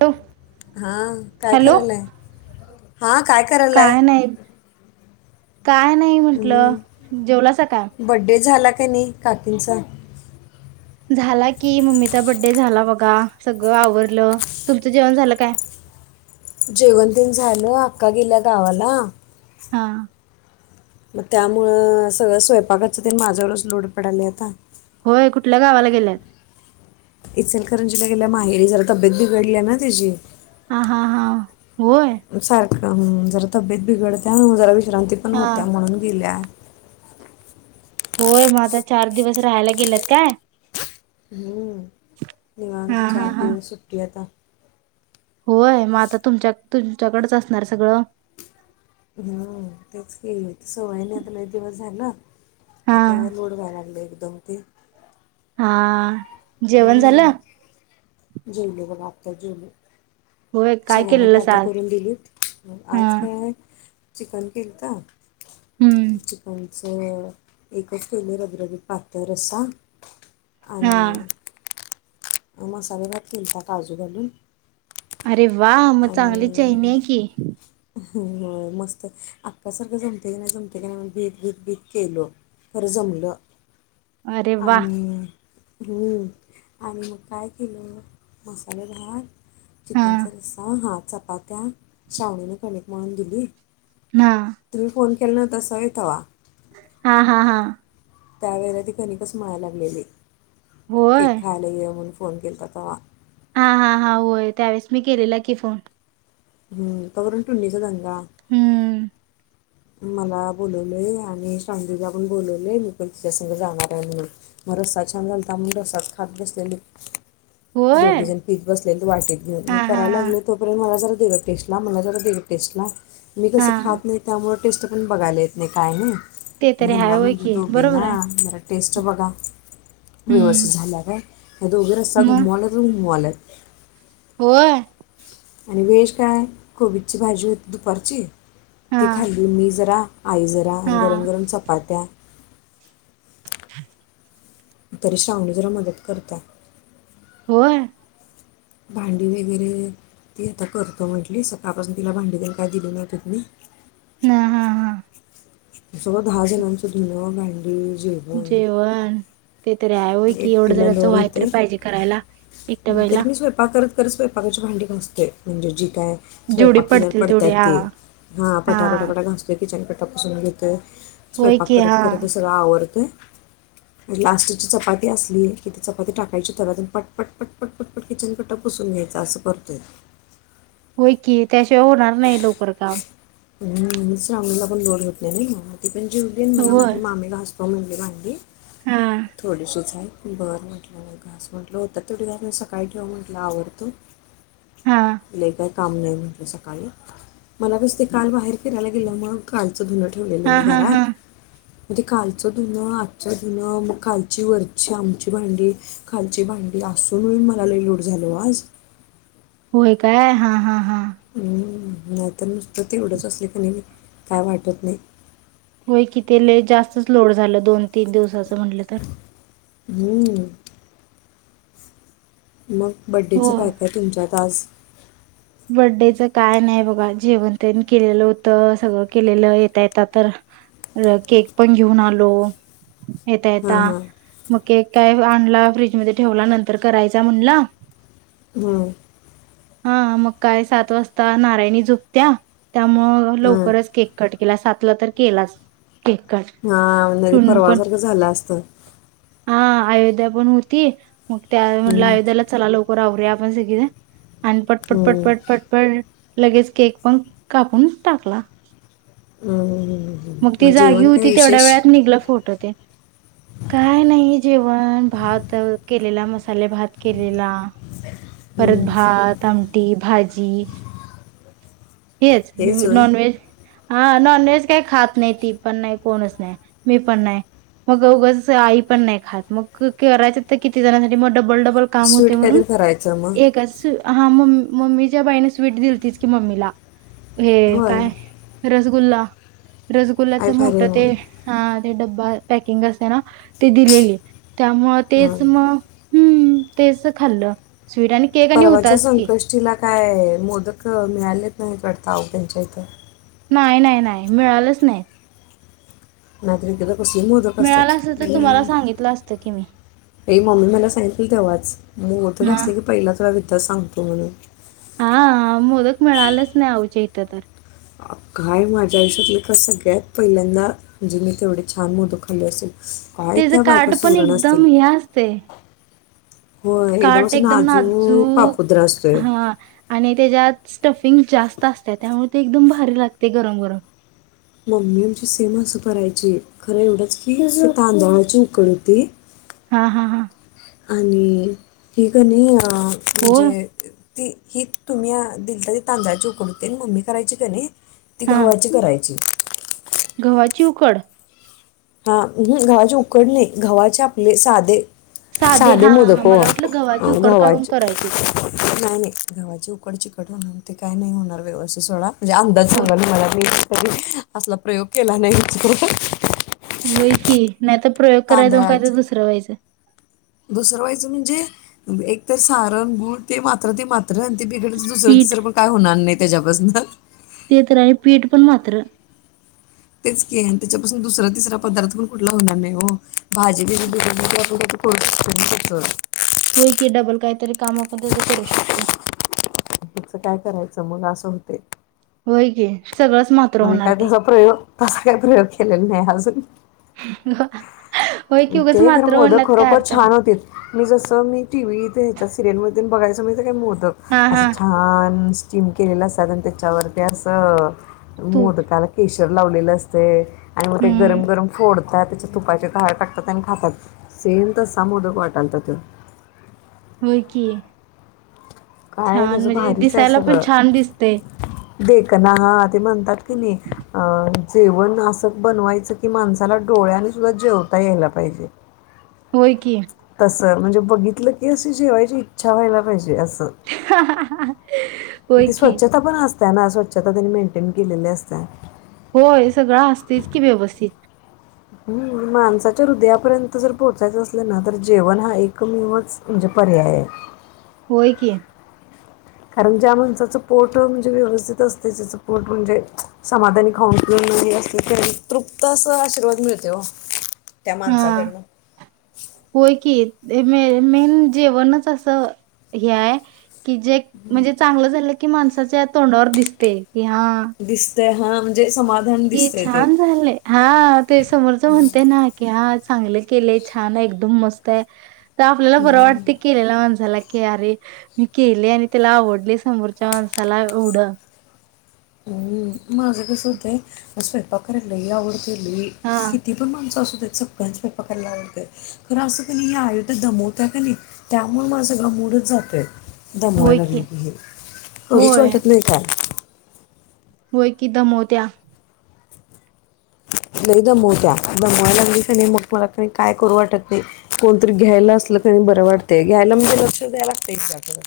Hello हा काय hello करायलाय? हा काय करायलय? काय नाही काय नाही म्हंटलं जेवलास का? कणी काकांचा झाला की मम्मीचा बर्थडे झाला बघा सगळं आवरलं तुमचं जेवण झालं काय? जेवतीन झालं अक्का गिल्या गावाला. हा मग त्यामुळं सगळं स्वयंपाकाच ते माझ्यावरच लोड पडले आता. होय कुठल्या गावाला गेल्यात? इचलकरंजी गेल्याय माहेरी जरा तब्येत बिघडली आहे ना तिची हा हा हा होय. सारखं जरा तब्येत बिघडते जरा विश्रांती पण हा होत्या म्हणून गेल्या. होय मग आता चार दिवस राहायला गेलेत काय? हम्म. निवांत हा चार हा हा दिवस सुट्टी आता. होय मग आता तुमच्या तुमच्याकडच असणार सगळं? हम्मं तेच की सवय नाही आता लय जेवण झालं हा आता लोड व्हायला [unintelligible] हा जेवण हम्म झालं? जेवलो बघा आत्ताच जेवलो. होय काय सगळ्यांना केलेलंस फोटो आज करून दिलीत हा आज काय आहे चिकन केलंत हम्म [unintelligible] स एकच पहिले रबरबीत पातळ रस्सा हा आणि ओ मसाला भात केलता काजू घालून अरे वा मग चांगली च चैनी आहे की हो मस्तच अका सारखं जमतंय की नाही भीत भीत भीत केलं खरं जमलं अरे वा आणि [inaudible] आणि मग काय केलं मसालेदार हा चिकनचा रस्सा हा चपात्या छावणी कणिक मळून दिली हा, तुम्ही फोन केला ना [unintelligible] हा हा हा त्यावेळेला ती कणीकच मळायला लागलेली. होय. खायला ये म्हणून फोन केलता तेव्हा. हा हा हा होय त्यावेेळेस मी केलेला की फोन. हम् कावररून टुननीचा दग. हम्म मला बोलवलंय आणि शांधला पण बोलवलेय मी पण तिच्यास जाणार आहे म्हणून मग रस्सा छान झालता तर म्हणून रसाात खात बसलेले. होय. दोघे जण पित बसलेले तर वाटीत घेऊन हा, मी हा, करायला हा. लागल तोपर्यंत मला जर. तेव टेस्टला मला जरा दिली टेस्टला. मी कसं हा. खात नाही त्यामुळे. टेस्ट पण बघायला येत नाही काय नाही. ते मग तरी हाय यांना होय म्हणलं की बरोबर आहे. दोघींना च बघा. हम्म. व्यवस्थित झाल्या का? दोघी रस्सा मग घुमवाल्यातच घुमवाल्यात. होय आणि व्हेज काय कोबीची भाजी होती दुपारची. हा, ती खाल्ली मी जरा. आई जरा हा. आणि गरम गरम चपात्या. [inaudible] तरी श्रावणी जरा मदत करत्या. होय भांडी वगैरे ती आता करतो म्हंटली, सकाळपासून तिला भांडी त्यांनी काय दिली नव्हती मी. ह हा हा सगळ दहा जणांचा धनवाग आहे. जेवण ते तरी आहेवय कि एवढं एकटीला जणांच लोड व्हायतरी होते पाहिजे करायला एकट्या बाईला. ख स्यपाकाची भांडी घ असते म्हणजे ज का स्वयक जेवढी केल्या पडतील तेवढी पडतात हा, ते हा पटाफटा पटा घासतो किचन. तपासून ते होय स्वयंपाक की करत हा. करत अस आवडत. लास्टची चपाती असली की ती चपाती टाकायची वतून पटपट पटपट पटपट किचन कट पुसून घ्यायचा असं करतोय. होय की त्याशिवाय होणार नाही लकर काम ह मांगलीला पण लोड होत नाही ना. पण जीवन मला म्हट होय. मामी घासतो म्हण. म्ही हा, [unintelligible] थोडसचां. बरं म्हटलं न घास म्हटलं होत तडघ मी सकाळी ठेऊ म्हटलं आवडतो. हा. लईभारी काम नाही होतू सा - मला बस ते काल बाहेर फिरायला गेलं मग काल - चधुन ठेवलेलं हा, मी हा, घरात हा. - मग ते कालचं धुनं आजच धुनं मग कालची वरची आमची भांडी काालची भांडी असून मला लईलोट झालो आज. होय काय हा हा हा हम्म नाहीत नुसतं तेवढंच असले का नेमी काय वाटत नाही. होय की तेले जास्तच लोड झालं दोन तीन दिवसाचं म्हटलं तर- हम्म मग बड्डेचं काय काय तुमच्यात आज? बर्थडच काय नाही बघा जेवण त्यांनी केलेलं होत सगळं केलेलं येता येत तर केक पण घेऊन आलो. येता हां येता हां मग केक - काय आणला फ्रीजमध्ये ठेवला नंतर करायचा म्हणला. हम्म हा मग काय सात वाजता नारायणी झोपत्या? त्यामुळ हां लवकरच केक कट - तला सातला तर केलाच. केट हां नाही तर टुू पण परवासारखं झालं असतं हा अयोध्या बनवती मग त्या म्हणल हम्म. आयोध्याला चला लवकर आवरूयात सग अनप पटपट हम्म, पटपट.. लगेच केक पण कापून टाकला. मग हम्म, ती जागी जेवण काय होती तेवढ्या विशेष वेळात निघलं फोटो तेण काय नाही जेवण भात केलेला मस्त. मसाले भात केलेला हम्म, परत भात आ - भाजी हेच नॉन व्हेज हा नॉन व्हेज काही खात नाही ती पण नाही कोणच नाही मी पण नाही मग उगच आई पण नाही खात मग करायच तर किती जणांसाठी मोठ - डबल डबल काम होते स्वीट म्हणून काहीतरी करायचं मग एकच हा मग... मम्मीच्या बाईने स्वीट दिलतीच की मम्मीला. हे होय काय रस गुल्ला आई रसगुल्लाचं भारी मोठं आहे ते मग हा.. डबा पॅकिंग असतेना ते दिलेली. त्यामुळे तेच हम्म. म. हम्म तेच त खाल्लं. स्वीट आणि केक आणि परवाच्या होताच की. संकष्टीला काय मोदक मिळालेत नाही वाटत, आहो त्यांच्या इथं. नाही, नाही, नाही मिळालंच नाही. नादरिकेत. कसले मोदक असतात. मिळालं असत तर तुम्हाला सांगितलं असतं की मी हे मम्मी मला सांगितली तेव्हाच मोदक ना असले की पहिला तुला देतो. त सांगतो म्हणून. हा मोदक मिळालंच नाही, आहो आमच्या इथं तर. काय माझ्या आयुष्यातले कस, सगळ्यात पहिल्यांदा म्हणजे मी तेवढे छान, मोदक खाल्ले असेल. काय त्येच त्या बायका काठ पण सुवर्ण असतील एकदम हे असतंय. होय काट असं एकदम नाजूक, पापुद्रा असतोय हा आणि त्याच्यात स्टफिंग जास्त असतय त्यामुळे, ते एकदम भारी लागतय गरम गरम. मम्मी आमची सेम असं, करायची खरं एवढंच की, तांदळाची उकड होती. हा हा. आणि ती कणी. हा, होय म्हणजे. ती ही तुम्ही दिलता ही तांदळाची उकड होते. मम्मी करायची कणी. ती हा गव्हाची करायची. गव्हाची उकड. हा म गव्हाचे उकड नाही, गव्हाचे आपले साधे. साधे हा हा मोदक ओ मला वाटलं गव्हाची उकड काढून गव्हाचे, करायची नाही, नाही गव्हाचे उकडचे. ते काय नाही होणार व्यवस्थित सोळा. म्हणजे अंदाज होय सांगा तुम्हाला मी. असला प्रयोग केला नाही विचित्र त. होय की. नाही त प्रयोग करायचा म्हणू काय तांदळाचे तर दुसरं व्हायचं दुसरं व्हायचं म्हणजे, एक तर सारंग गुळ ते मात्र ते मात तर ते बिगडच दुसर, पीठ तीसर, पण काय होणार नाहीत. त्याच्यापासूनत. ते तर आहे पीठ पण मात्र तेच की आणि त्याच्यापासून दुसरा तिसरा पदार्थ पण कुठला होणार नाही हो, भाजी बीजी [unintelligible] होय की डबल काहीतरी. काम आपण त्याच करू शकतोय. त्याचं काय करायचं मग असं होतय. होय की. सगळंच मात्र मी होणार काय ते त प्रयोग तसा काय प्रयोग केलेला नाही अजून होय की उगच ते खर मात्र मोदक होण्यात काय खरोखर अर्थ छान नाही होते मी जस मी टीव्ही ते ह्याच्या सिरियल मधी तेन बघयचं म्ह्यताय काय म त हा हा असं छान स्टीम केलेला असतात आणि त्याच्यावर ते असं तूप मोदकाला केस लावलेलं असतेय. आणि मग ते हम्म गरम गरम फोडत त्या त्याच्यात तुपाचे धार टाकतात आणि खातात सेम तसा मोदक वाटालत त्यो होय की काय छान त्याचं म्हणजे दिसायला पण छान दिसतेय. देकना हा ते म्हणतात कणी आ जेवण असं बनवायचं की माणसाला डोळ्याने सुद्धा जेवता यायला पाहिजे. होय की. तस म्हणजे बघितलं की अशी जेवायची इच्छा व्हायला पाहिजे अस [unintelligible] होय की. त्यांना स्वच्छता त्यांनी मेंटेन केलेली असत्या होय सगळं असतयच की व्यवस्थित हम्म माणसाच्या हृदयापर्यंत जर पोहोचायचं असलं ना तर जेवण हा एकमेवच म्हणजे पर्याय हाय. होय की. कारण ज्या माणसाचं पोट म्हणजे व्यवस्थित असते त्याचं पोट म्हणजे समाधानी खाऊन पिऊन असते ते तृप्त अस आशीर्वाद मिळतय ओ. हा होई की ते मेन जेवणच असं हे हाय की जे म्हणजे चांगलं झालं की माणसाच्या तोंडावर दिसतय की हा ते हा म्हणजे समाधान कि दिसतंय ते छान झालेय हा ते समोरच म्हणते ना की हा चांगले केलय छान आहे एकदम मस्तय. तर आपल्याला बरं हम्म. वाटते केलेला माणसाला की अरे मी केले आणि त्याला आवडले समोरच्या माणसाला एवढं हम्म माझं कस होतय स्वयपाक करायला लइ आव लई हा किती पण माणसं अस सगळा स्वयंपाक करायला आवडतोय खर असं कानी आया दमवतय कणी त्यामुळ माझ सगळा मुडच जातोय. दमवाय लागली की करूच होय वाटत नाही काय होय की दमोवत्या लई दमोवत्या दमवायला लागली कानी मग मला काय करू वाटत नाही कोणतरी घ्यायला असलं किन बरं वाटतय घ्यायला म्हणजे लक्ष द्यायला लागतंय तिच्याकड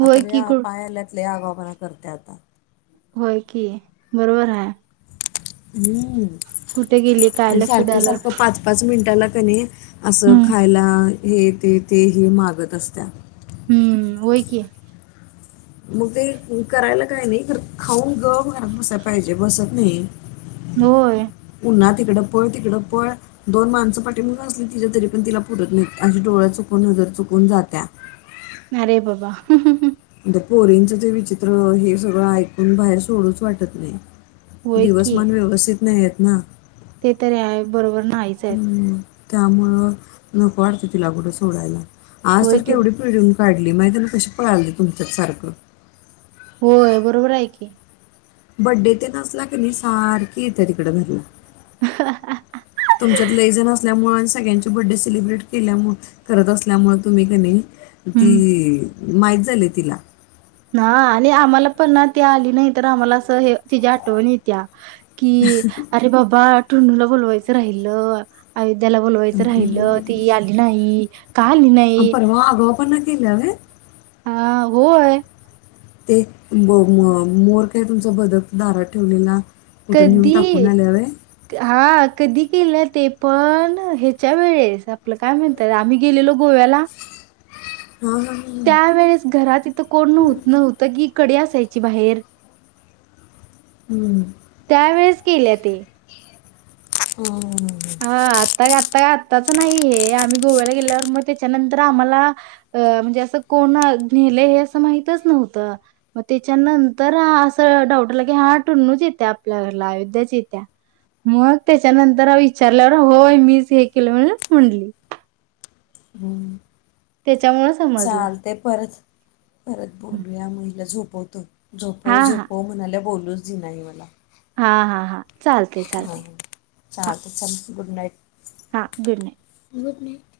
होय आता की या कु पाय आल्यात लई आगाऊपणा करते आता होय कि बरोबर हाय. हम्म कुठे गेली काय लक्ष द्यायला त्याला कनी असं हम्म खायला हे ते तेही मागत असत्या. हम्म होय कि. मग ते करायला काही नाही खाऊन गप घरात बसायला पाहिजे बसत नाही. होय. पुन्हा तिकडं पळ तिकड पळ दोन माणसं पाठीमागणं असली तिच्या तरी पण तिला पुरत नाहीत अस डोळा चुकवून, नजर चुकवून जात्या अरे बाबा पोरींचं ते विचित्र हे सगळं ऐकून बाहेर सोडूच वाटत नाही. होय की. दिवसमान व्यवस्थित नाहीत. ना ते तरी आहे बरोबर नाहीच [inaudible] आहेत. त्यामुळं नको वाटतय तिला कुठं सोडायला. आज होय की, केवढी पडून काढली माहितीय न कशी पळाली तुमच्यांत सारखं. होय बरोबर आहे की. बड्डे ते नसला की नाही सारखे येते तिकड घरी. तुमच्यात लैजण असल्यामुळे सगळ्यांचे बड्डे सेलिब्रेट केल्यामु करत असल्यामुळे तुम्ही का नई ती हम्म. इ माहीत झाले तिला. हा आणि आम्हाला पण ना ती आली नाही तर आम्हाला असं हे तिची आठवण येतीया. की अरे बाबा टुनुला बोलवायचं राहिलं तिला बोलवायचं राहिलं ती आली नाही का आली नाहीय? फोन केल्या व्हय. हा होय. ते मो म मोर काय तुमचा बदक दारात ठेवलेला. कुठं नेऊन कधी टाकून आल्या वे हा हा कधी केलं ते पण ह्याच्या वेळेस आपलं काय म्हणतात आम्ही गेलेलो गोव्याला हा हा. त्या वेळेस घरात इथं कोण नव्ह नव्हतं की कडी असायची बाहेर. हम्म. त्यावेेळेस केल्या ते हम. हा आता ग आतग आताच नाही हे आम्ही गोव्याला गेल्यावर मग त्याच्यानंतर आम्हाला अ म्हणजे असं कोण नेलं हे असं माहितच नव्हतं मग त्याच्यानंतर असं डाऊट आल की हा टुन्नुच येत्या आपल्या घरला अयोध्याच येत्या मग त्याच्यानंतर विचारलंवर होय मीच हे केलं म्हण म्हणली. हम्म. त्याच्यामुळे समजलं चालतंय परत परत बोलूया मुलीला झोप [unintelligible] हा झोपव हा झोपव म्हणायल्या बोल [unintelligible] हा हा हा. चालते चालते हम्म हा चालतंय चल. Good night. हा गुड नाईट. Good night.